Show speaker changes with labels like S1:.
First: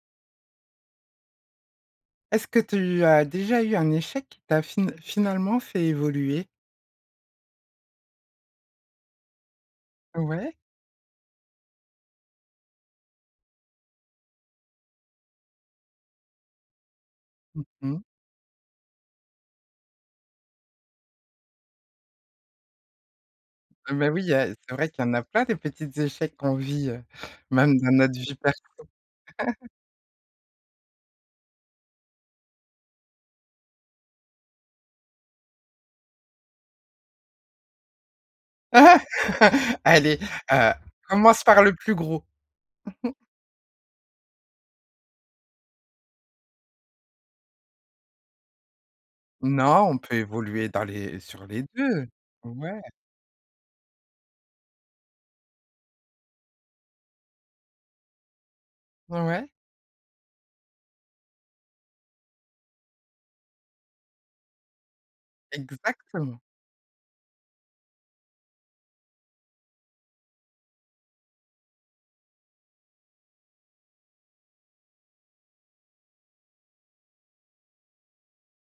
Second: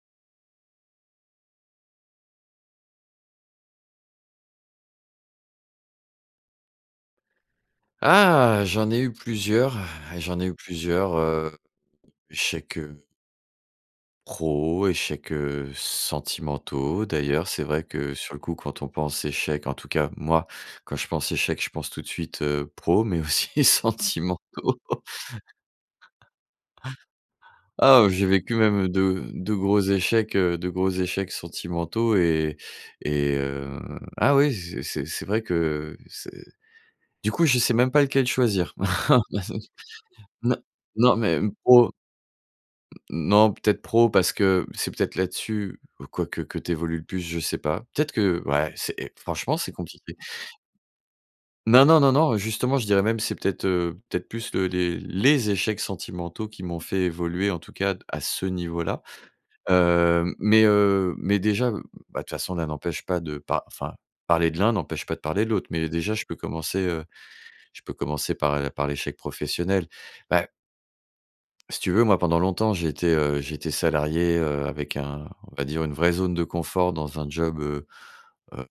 S1: Est-ce que tu as déjà eu un échec qui t'a fi finalement fait évoluer?
S2: Ah! J'en ai eu plusieurs, j'en ai eu
S1: Ouais.
S2: plusieurs, heu, échecs, heu pros, échecs, heu, sentimentaux. D'ailleurs,
S1: Mmh
S2: c'est vrai
S1: mh.
S2: que sur le coup, quand on pense échec, en tout cas moi, quand je pense échec, je pense tout de suite, heu, pro, mais aussi
S1: Ah bah oui, il y a c'est
S2: sentimentaux.
S1: vrai qu'il y en a plein des petits échecs qu'on vit, heu, même dans
S2: Ah, heu,
S1: notre
S2: j'ai
S1: vie
S2: vécu
S1: perso.
S2: même de de gros échecs, heu, de gros échecs sentimentaux et et heu, ah oui, c'est c'est c'est vrai que c'est du coup, je sais même pas lequel choisir.
S1: Allez,
S2: Non,
S1: heu,
S2: non mais
S1: commence
S2: même
S1: par le
S2: pro heu
S1: plus gros.
S2: non, peut-être, pro parce que c'est peut-être là-dessus ou quoique, que tu évolues le plus. Je sais pas. Peut-être que ouais c'est franchement, c'est
S1: Non, on
S2: compliqué.
S1: peut évoluer dans les sur les
S2: Non, non,
S1: 2.
S2: non, non, justement,
S1: Ouais.
S2: je dirais même c'est peut-être, heu, peut-être plus les les les échecs sentimentaux qui m'ont fait évoluer, en tout cas à ce niveau là.
S1: Ouais.
S2: Heu, mais, heu, mais déjà, bah, de toute façon, l'un n'empêche pas de pa enfin parler de l'un n'empêche pas de parler de l'autre. Mais déjà, je peux
S1: Exactement.
S2: commencer, heu, je peux commencer par, heu, par l'échec professionnel. Bah si tu veux, moi, pendant longtemps, j'ai été, heu, j'ai été salarié, heu, avec un, on va dire, une vraie zone de confort dans un job, heu heu